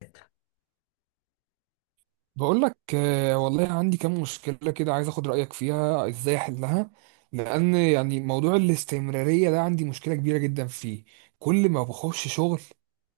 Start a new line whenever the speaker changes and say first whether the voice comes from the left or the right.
left: ثلاثة.
right: بقول لك آه، والله عندي كام مشكلة كده، عايز اخد رأيك فيها ازاي احلها. لان موضوع الاستمرارية ده عندي مشكلة كبيرة جدا فيه. كل ما بخش شغل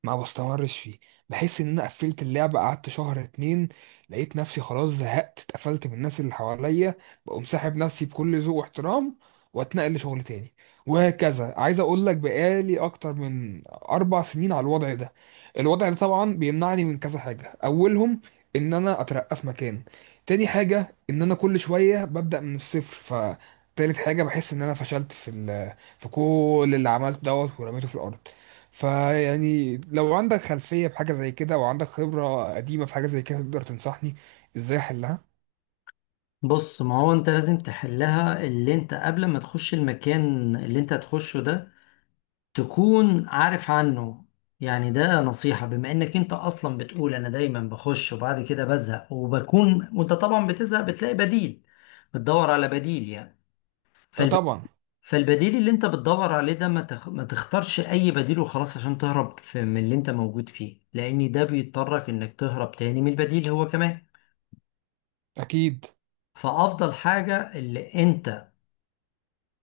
right: ما بستمرش فيه. بحس ان انا قفلت اللعبة، قعدت شهر اتنين لقيت نفسي خلاص زهقت، اتقفلت من الناس اللي حواليا. بقوم ساحب نفسي بكل ذوق واحترام، واتنقل لشغل تاني، وهكذا. عايز اقول لك بقالي اكتر من 4 سنين على الوضع ده. الوضع ده طبعا بيمنعني من كذا حاجة: اولهم ان انا اترقى في مكان. تاني حاجه، ان انا كل شويه ببدا من الصفر. ف تالت حاجه، بحس ان انا فشلت في في كل اللي عملته دوت ورميته في الارض. فيعني لو عندك خلفيه بحاجه زي كده، وعندك خبره قديمه في حاجه زي كده، تقدر تنصحني ازاي احلها.
left: بص، ما هو انت لازم تحلها. اللي انت قبل ما تخش المكان اللي انت هتخشه ده تكون عارف عنه. يعني ده نصيحة بما انك انت اصلا بتقول انا دايما بخش وبعد كده بزهق، وبكون وانت طبعا بتزهق بتلاقي بديل، بتدور على بديل يعني.
right: اه طبعا.
left: فالبديل اللي انت بتدور عليه ده ما تختارش اي بديل وخلاص عشان تهرب من اللي انت موجود فيه، لان ده بيضطرك انك تهرب تاني من البديل هو كمان.
right: اكيد.
left: فافضل حاجة، اللي انت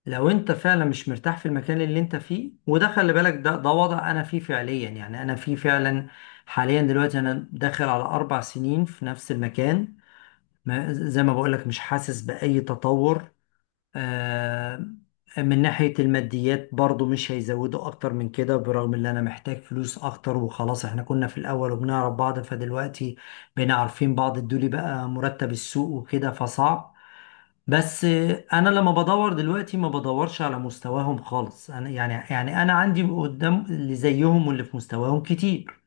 left: لو انت فعلا مش مرتاح في المكان اللي انت فيه، وده خلي بالك، ده وضع انا فيه فعليا يعني انا فيه فعلا حاليا دلوقتي. انا داخل على 4 سنين في نفس المكان، ما... زي ما بقولك مش حاسس باي تطور. آه، من ناحية الماديات برضو مش هيزودوا أكتر من كده، برغم إن أنا محتاج فلوس أكتر. وخلاص إحنا كنا في الأول وبنعرف بعض، فدلوقتي بقينا عارفين بعض الدولي، بقى مرتب السوق وكده فصعب. بس أنا لما بدور دلوقتي ما بدورش على مستواهم خالص. أنا يعني يعني أنا عندي قدام اللي زيهم واللي في مستواهم كتير،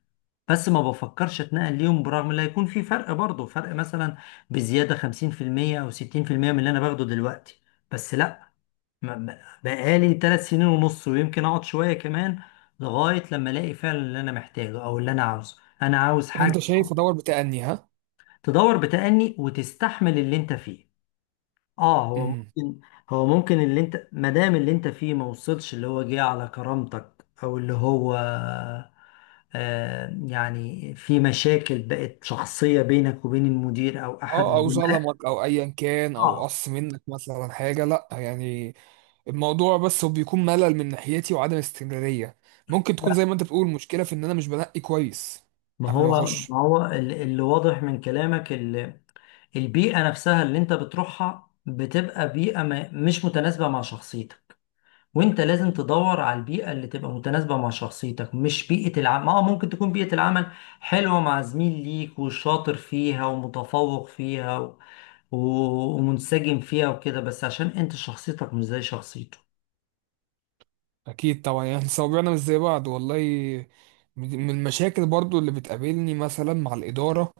left: بس ما بفكرش اتنقل ليهم، برغم ان هيكون في فرق برضه، فرق مثلا بزيادة 50% أو 60% من اللي أنا باخده دلوقتي. بس لا، بقالي 3 سنين ونص، ويمكن اقعد شوية كمان لغاية لما الاقي فعلا اللي انا محتاجه او اللي انا عاوزه. انا عاوز حاجة
right: انت شايف ادور بتأني، ها.
left: تدور بتأني، وتستحمل اللي انت فيه. اه، هو
right: امم.
left: ممكن هو ممكن اللي انت، ما دام اللي انت فيه ما وصلش اللي هو جه على كرامتك، او اللي هو آه، يعني في مشاكل بقت شخصية بينك وبين المدير او احد
right: اه، او
left: الزملاء.
right: ظلمك، او ايا كان، او
left: اه،
right: قص منك مثلا حاجه، لا يعني. الموضوع بس هو بيكون ملل من ناحيتي وعدم استمرارية. ممكن تكون
left: لا،
right: زي ما انت بتقول، مشكلة في ان انا مش بنقي كويس
left: ما
right: قبل
left: هو
right: ما اخش.
left: ما هو اللي واضح من كلامك، البيئة نفسها اللي انت بتروحها بتبقى بيئة مش متناسبة مع شخصيتك، وانت لازم تدور على البيئة اللي تبقى متناسبة مع شخصيتك. مش بيئة العمل، اه، ممكن تكون بيئة العمل حلوة، مع زميل ليك وشاطر فيها ومتفوق فيها ومنسجم فيها وكده، بس عشان انت شخصيتك مش زي شخصيته.
right: اكيد طبعا، يعني صوابعنا مش زي بعض. والله من المشاكل برضو اللي بتقابلني مثلا مع الاداره،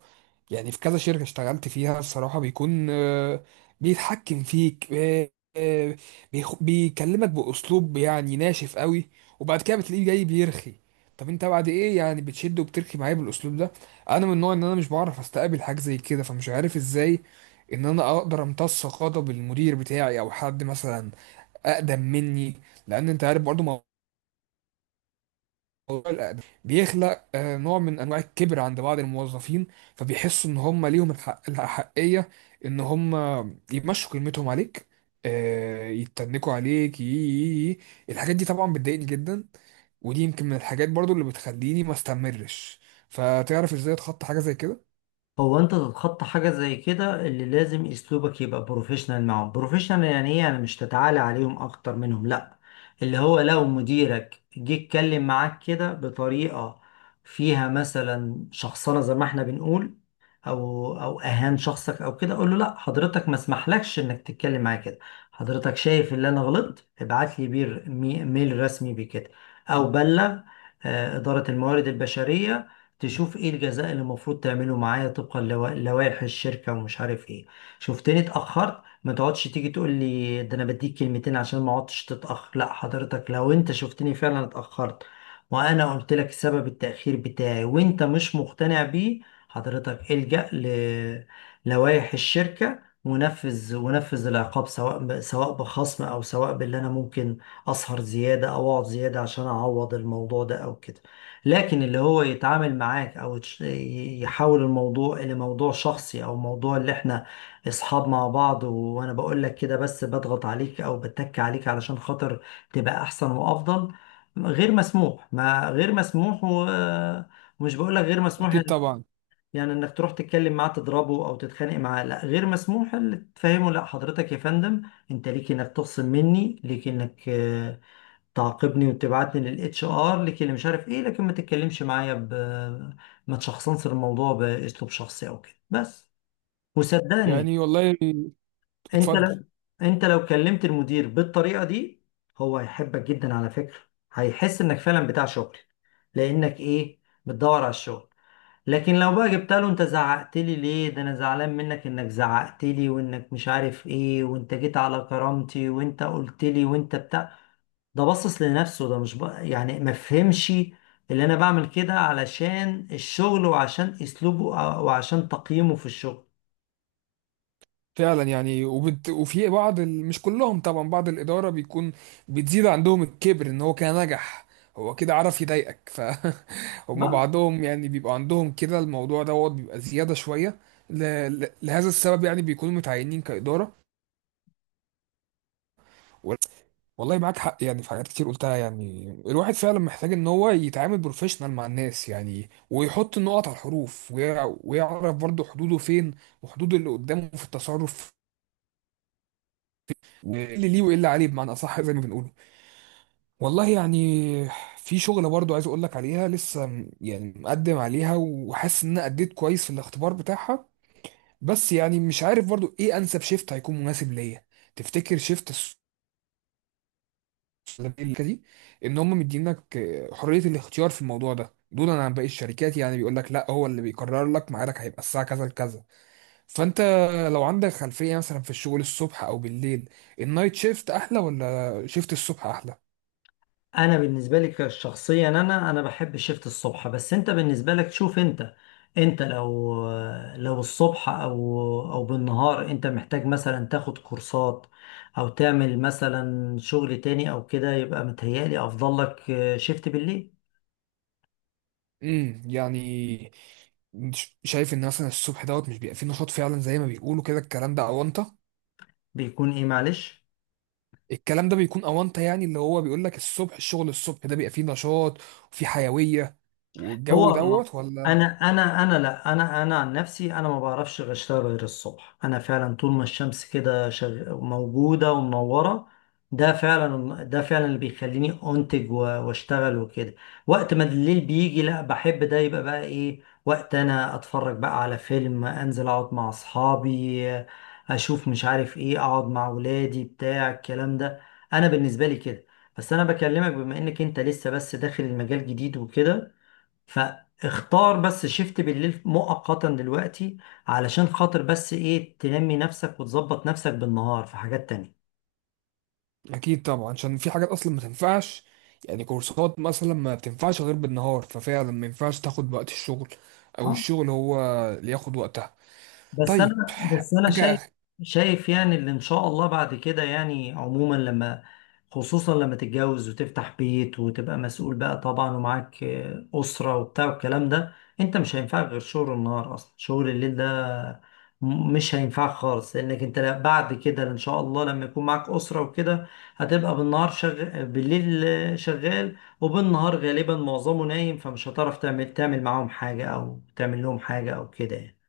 right: يعني في كذا شركه اشتغلت فيها، الصراحه بيكون بيتحكم فيك، آه، بيكلمك باسلوب يعني ناشف قوي، وبعد كده بتلاقيه جاي بيرخي. طب انت بعد ايه؟ يعني بتشد وبترخي معايا بالاسلوب ده. انا من النوع ان انا مش بعرف استقبل حاجه زي كده، فمش عارف ازاي ان انا اقدر امتص غضب المدير بتاعي او حد مثلا اقدم مني. لان انت عارف برضو، موضوع الأداء بيخلق نوع من انواع الكبر عند بعض الموظفين، فبيحسوا ان هم ليهم الحق، الأحقية ان هم يمشوا كلمتهم عليك، يتنكوا عليك، يي- يي- يي. الحاجات دي طبعا بتضايقني جدا، ودي يمكن من الحاجات برضو اللي بتخليني ما استمرش. فتعرف ازاي اتخطى حاجة زي كده؟
left: هو انت تتخطى حاجة زي كده، اللي لازم اسلوبك يبقى بروفيشنال معاهم. بروفيشنال يعني ايه؟ يعني مش تتعالى عليهم اكتر منهم، لا. اللي هو لو مديرك جه اتكلم معاك كده، بطريقة فيها مثلا شخصنة زي ما احنا بنقول، او او اهان شخصك او كده، اقول له: لا حضرتك، ما اسمحلكش انك تتكلم معايا كده. حضرتك شايف ان انا غلطت، ابعت لي بير ميل رسمي بكده، او بلغ إدارة الموارد البشرية، تشوف ايه الجزاء اللي المفروض تعمله معايا طبقا لوائح الشركة ومش عارف ايه. شفتني اتأخرت، ما تقعدش تيجي تقول لي ده انا بديك كلمتين عشان ما اقعدش تتأخر. لا حضرتك، لو انت شفتني فعلا اتأخرت، وانا قلت لك سبب التأخير بتاعي وانت مش مقتنع بيه، حضرتك الجأ للوائح الشركة ونفذ، ونفذ العقاب، سواء سواء بخصم، او سواء باللي انا ممكن اسهر زيادة او اقعد زيادة عشان اعوض الموضوع ده او كده. لكن اللي هو يتعامل معاك، او يحول الموضوع الى موضوع شخصي، او موضوع اللي احنا اصحاب مع بعض، وانا بقول لك كده بس بضغط عليك او بتك عليك علشان خاطر تبقى احسن وافضل، غير مسموح، ما غير مسموح. ومش بقول لك غير مسموح
right: اكيد
left: يعني،
right: طبعا.
left: يعني انك تروح تتكلم معاه تضربه او تتخانق معاه، لا غير مسموح. اللي تفهمه، لا حضرتك يا فندم، انت ليك انك تخصم مني، ليك انك تعاقبني وتبعتني للاتش ار، ليك اللي مش عارف ايه، لكن ما تتكلمش معايا ب، ما تشخصنش الموضوع باسلوب شخصي او كده، بس. وصدقني،
right: يعني والله،
left: انت
right: اتفضل.
left: لو انت لو كلمت المدير بالطريقة دي، هو هيحبك جدا على فكرة. هيحس انك فعلا بتاع شغل، لانك ايه، بتدور على الشغل. لكن لو بقى جبت له: انت زعقت لي ليه، ده انا زعلان منك انك زعقت لي، وانك مش عارف ايه، وانت جيت على كرامتي، وانت قلت لي، وانت بتاع، ده بصص لنفسه، ده مش بقى يعني ما فهمش اللي انا بعمل كده علشان الشغل، وعشان اسلوبه وعشان تقييمه في الشغل.
right: فعلا يعني، وبت... وفي بعض ال... مش كلهم طبعا، بعض الإدارة بيكون بتزيد عندهم الكبر إن هو كان نجح، هو كده عرف يضايقك. ف هما بعضهم يعني بيبقى عندهم كده، الموضوع دوت بيبقى زيادة شوية ل... لهذا السبب يعني، بيكونوا متعينين كإدارة. وال- والله معاك حق، يعني في حاجات كتير قلتها. يعني الواحد فعلا محتاج ان هو يتعامل بروفيشنال مع الناس، يعني، ويحط النقط على الحروف، ويعرف برضه حدوده فين، وحدود اللي قدامه في التصرف، ايه اللي ليه وايه اللي عليه، بمعنى اصح زي ما بنقوله. والله يعني في شغله برضو عايز اقول لك عليها، لسه يعني مقدم عليها، وحاسس ان انا اديت كويس في الاختبار بتاعها. بس يعني مش عارف برضو ايه انسب شيفت هيكون مناسب ليا. تفتكر شيفت الشركه دي ان هم مدينك حريه الاختيار في الموضوع ده دولا عن باقي الشركات، يعني بيقول لك لا، هو اللي بيقرر لك ميعادك، هيبقى الساعه كذا لكذا. فانت لو عندك خلفيه مثلا في الشغل الصبح او بالليل، النايت شيفت احلى ولا شيفت الصبح احلى؟
left: انا بالنسبه لي كشخصيا، انا بحب شيفت الصبح. بس انت بالنسبه لك، شوف انت، انت لو، لو الصبح او او بالنهار انت محتاج مثلا تاخد كورسات، او تعمل مثلا شغل تاني او كده، يبقى متهيألي افضل لك شيفت بالليل.
right: امم. يعني شايف ان مثلا الصبح دوت مش بيبقى فيه نشاط فعلا زي ما بيقولوا؟ كده الكلام ده اونطه،
left: بيكون ايه معلش،
right: الكلام ده بيكون اونطه، يعني اللي هو بيقول لك الصبح، الشغل الصبح ده بيبقى فيه نشاط وفيه حيويه والجو
left: هو
right: دوت، ولا؟
left: انا انا لا، انا عن نفسي، انا ما بعرفش غير اشتغل غير الصبح. انا فعلا طول ما الشمس كده موجوده ومنوره، ده فعلا اللي بيخليني انتج واشتغل وكده. وقت ما الليل بيجي، لا بحب ده يبقى بقى ايه، وقت انا اتفرج بقى على فيلم، انزل اقعد مع اصحابي، اشوف مش عارف ايه، اقعد مع ولادي، بتاع الكلام ده. انا بالنسبه لي كده. بس انا بكلمك بما انك انت لسه بس داخل المجال جديد وكده، فاختار بس شيفت بالليل مؤقتا دلوقتي، علشان خاطر بس ايه، تنمي نفسك وتظبط نفسك بالنهار في حاجات تانية.
right: اكيد طبعا، عشان في حاجات اصلا ما تنفعش. يعني كورسات مثلا ما بتنفعش غير بالنهار، ففعلا ما ينفعش تاخد وقت الشغل او الشغل هو اللي ياخد وقتها.
left: بس
right: طيب
left: انا بس انا شايف
right: حاجه.
left: شايف يعني اللي ان شاء الله بعد كده، يعني عموما لما، خصوصا لما تتجوز وتفتح بيت وتبقى مسؤول بقى طبعا ومعاك اسره وبتاع والكلام ده، انت مش هينفعك غير شغل النهار، اصلا شغل الليل ده مش هينفعك خالص، لانك انت بعد كده ان شاء الله لما يكون معاك اسره وكده، هتبقى بالنهار شغال، بالليل شغال، وبالنهار غالبا معظمه نايم، فمش هتعرف تعمل معاهم حاجه، او تعمل لهم حاجه او كده يعني.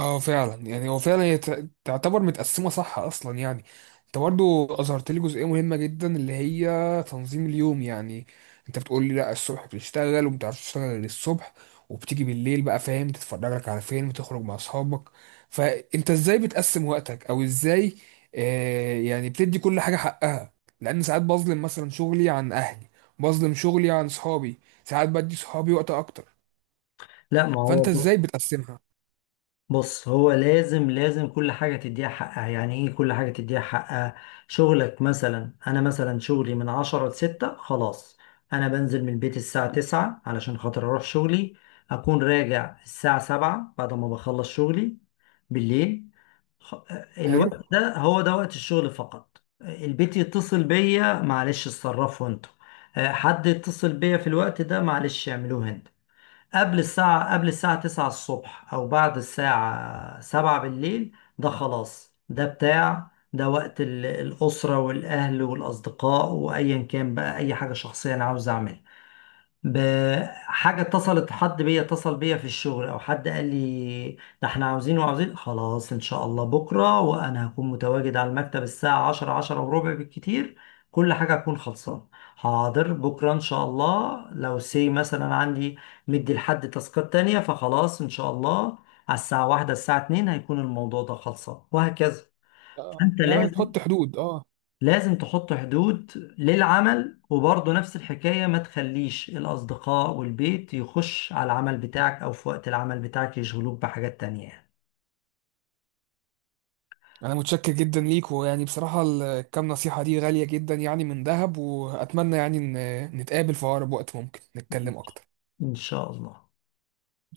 right: اه فعلا، يعني هو فعلا هي تعتبر متقسمه صح اصلا يعني. انت برضو اظهرت لي جزئيه مهمه جدا اللي هي تنظيم اليوم. يعني انت بتقول لي لا، الصبح بتشتغل وما بتعرفش تشتغل غير الصبح، وبتيجي بالليل بقى فاهم، تتفرج لك على فيلم، تخرج مع اصحابك. فانت ازاي بتقسم وقتك، او ازاي آه يعني بتدي كل حاجه حقها؟ لان ساعات بظلم مثلا شغلي عن اهلي، بظلم شغلي عن صحابي، ساعات بدي صحابي وقت اكتر.
left: لا، ما
right: فانت
left: هو،
right: ازاي بتقسمها؟
left: بص، هو لازم كل حاجة تديها حقها. يعني ايه كل حاجة تديها حقها؟ شغلك مثلا، انا مثلا شغلي من عشرة لستة، خلاص. انا بنزل من البيت الساعة 9 علشان خاطر اروح شغلي، اكون راجع الساعة 7 بعد ما بخلص شغلي بالليل. خ-
right: حلو.
left: الوقت ده هو ده وقت الشغل فقط. البيت يتصل بيا معلش، اتصرفوا انتوا. حد يتصل بيا في الوقت ده معلش، اعملوه انت. قبل الساعة 9 الصبح، أو بعد الساعة 7 بالليل، ده خلاص، ده بتاع، ده وقت الأسرة والأهل والأصدقاء، وأيا كان بقى أي حاجة شخصية أنا عاوز أعملها. بحاجة اتصلت، حد بيا اتصل بيا في الشغل او حد قال لي: ده احنا عاوزين وعاوزين، خلاص ان شاء الله بكرة، وانا هكون متواجد على المكتب الساعة 10، 10 وربع بالكتير، كل حاجة هكون خلصان. حاضر، بكرة ان شاء الله لو سي مثلا عندي مدي لحد تاسكات تانية، فخلاص ان شاء الله على الساعة 1، الساعة 2 هيكون الموضوع ده خلصان، وهكذا.
right: آه،
left: انت
right: يعني تحط
left: لازم
right: حدود، اه.
left: لازم تحط حدود للعمل، وبرضه نفس الحكاية، ما تخليش الأصدقاء والبيت يخش على العمل بتاعك، أو في وقت العمل بتاعك يشغلوك بحاجات تانية يعني.
right: انا متشكر جدا ليك، ويعني بصراحة الكام نصيحة دي غالية جدا، يعني من ذهب. واتمنى يعني ان نتقابل في اقرب وقت ممكن نتكلم اكتر.
left: إن شاء الله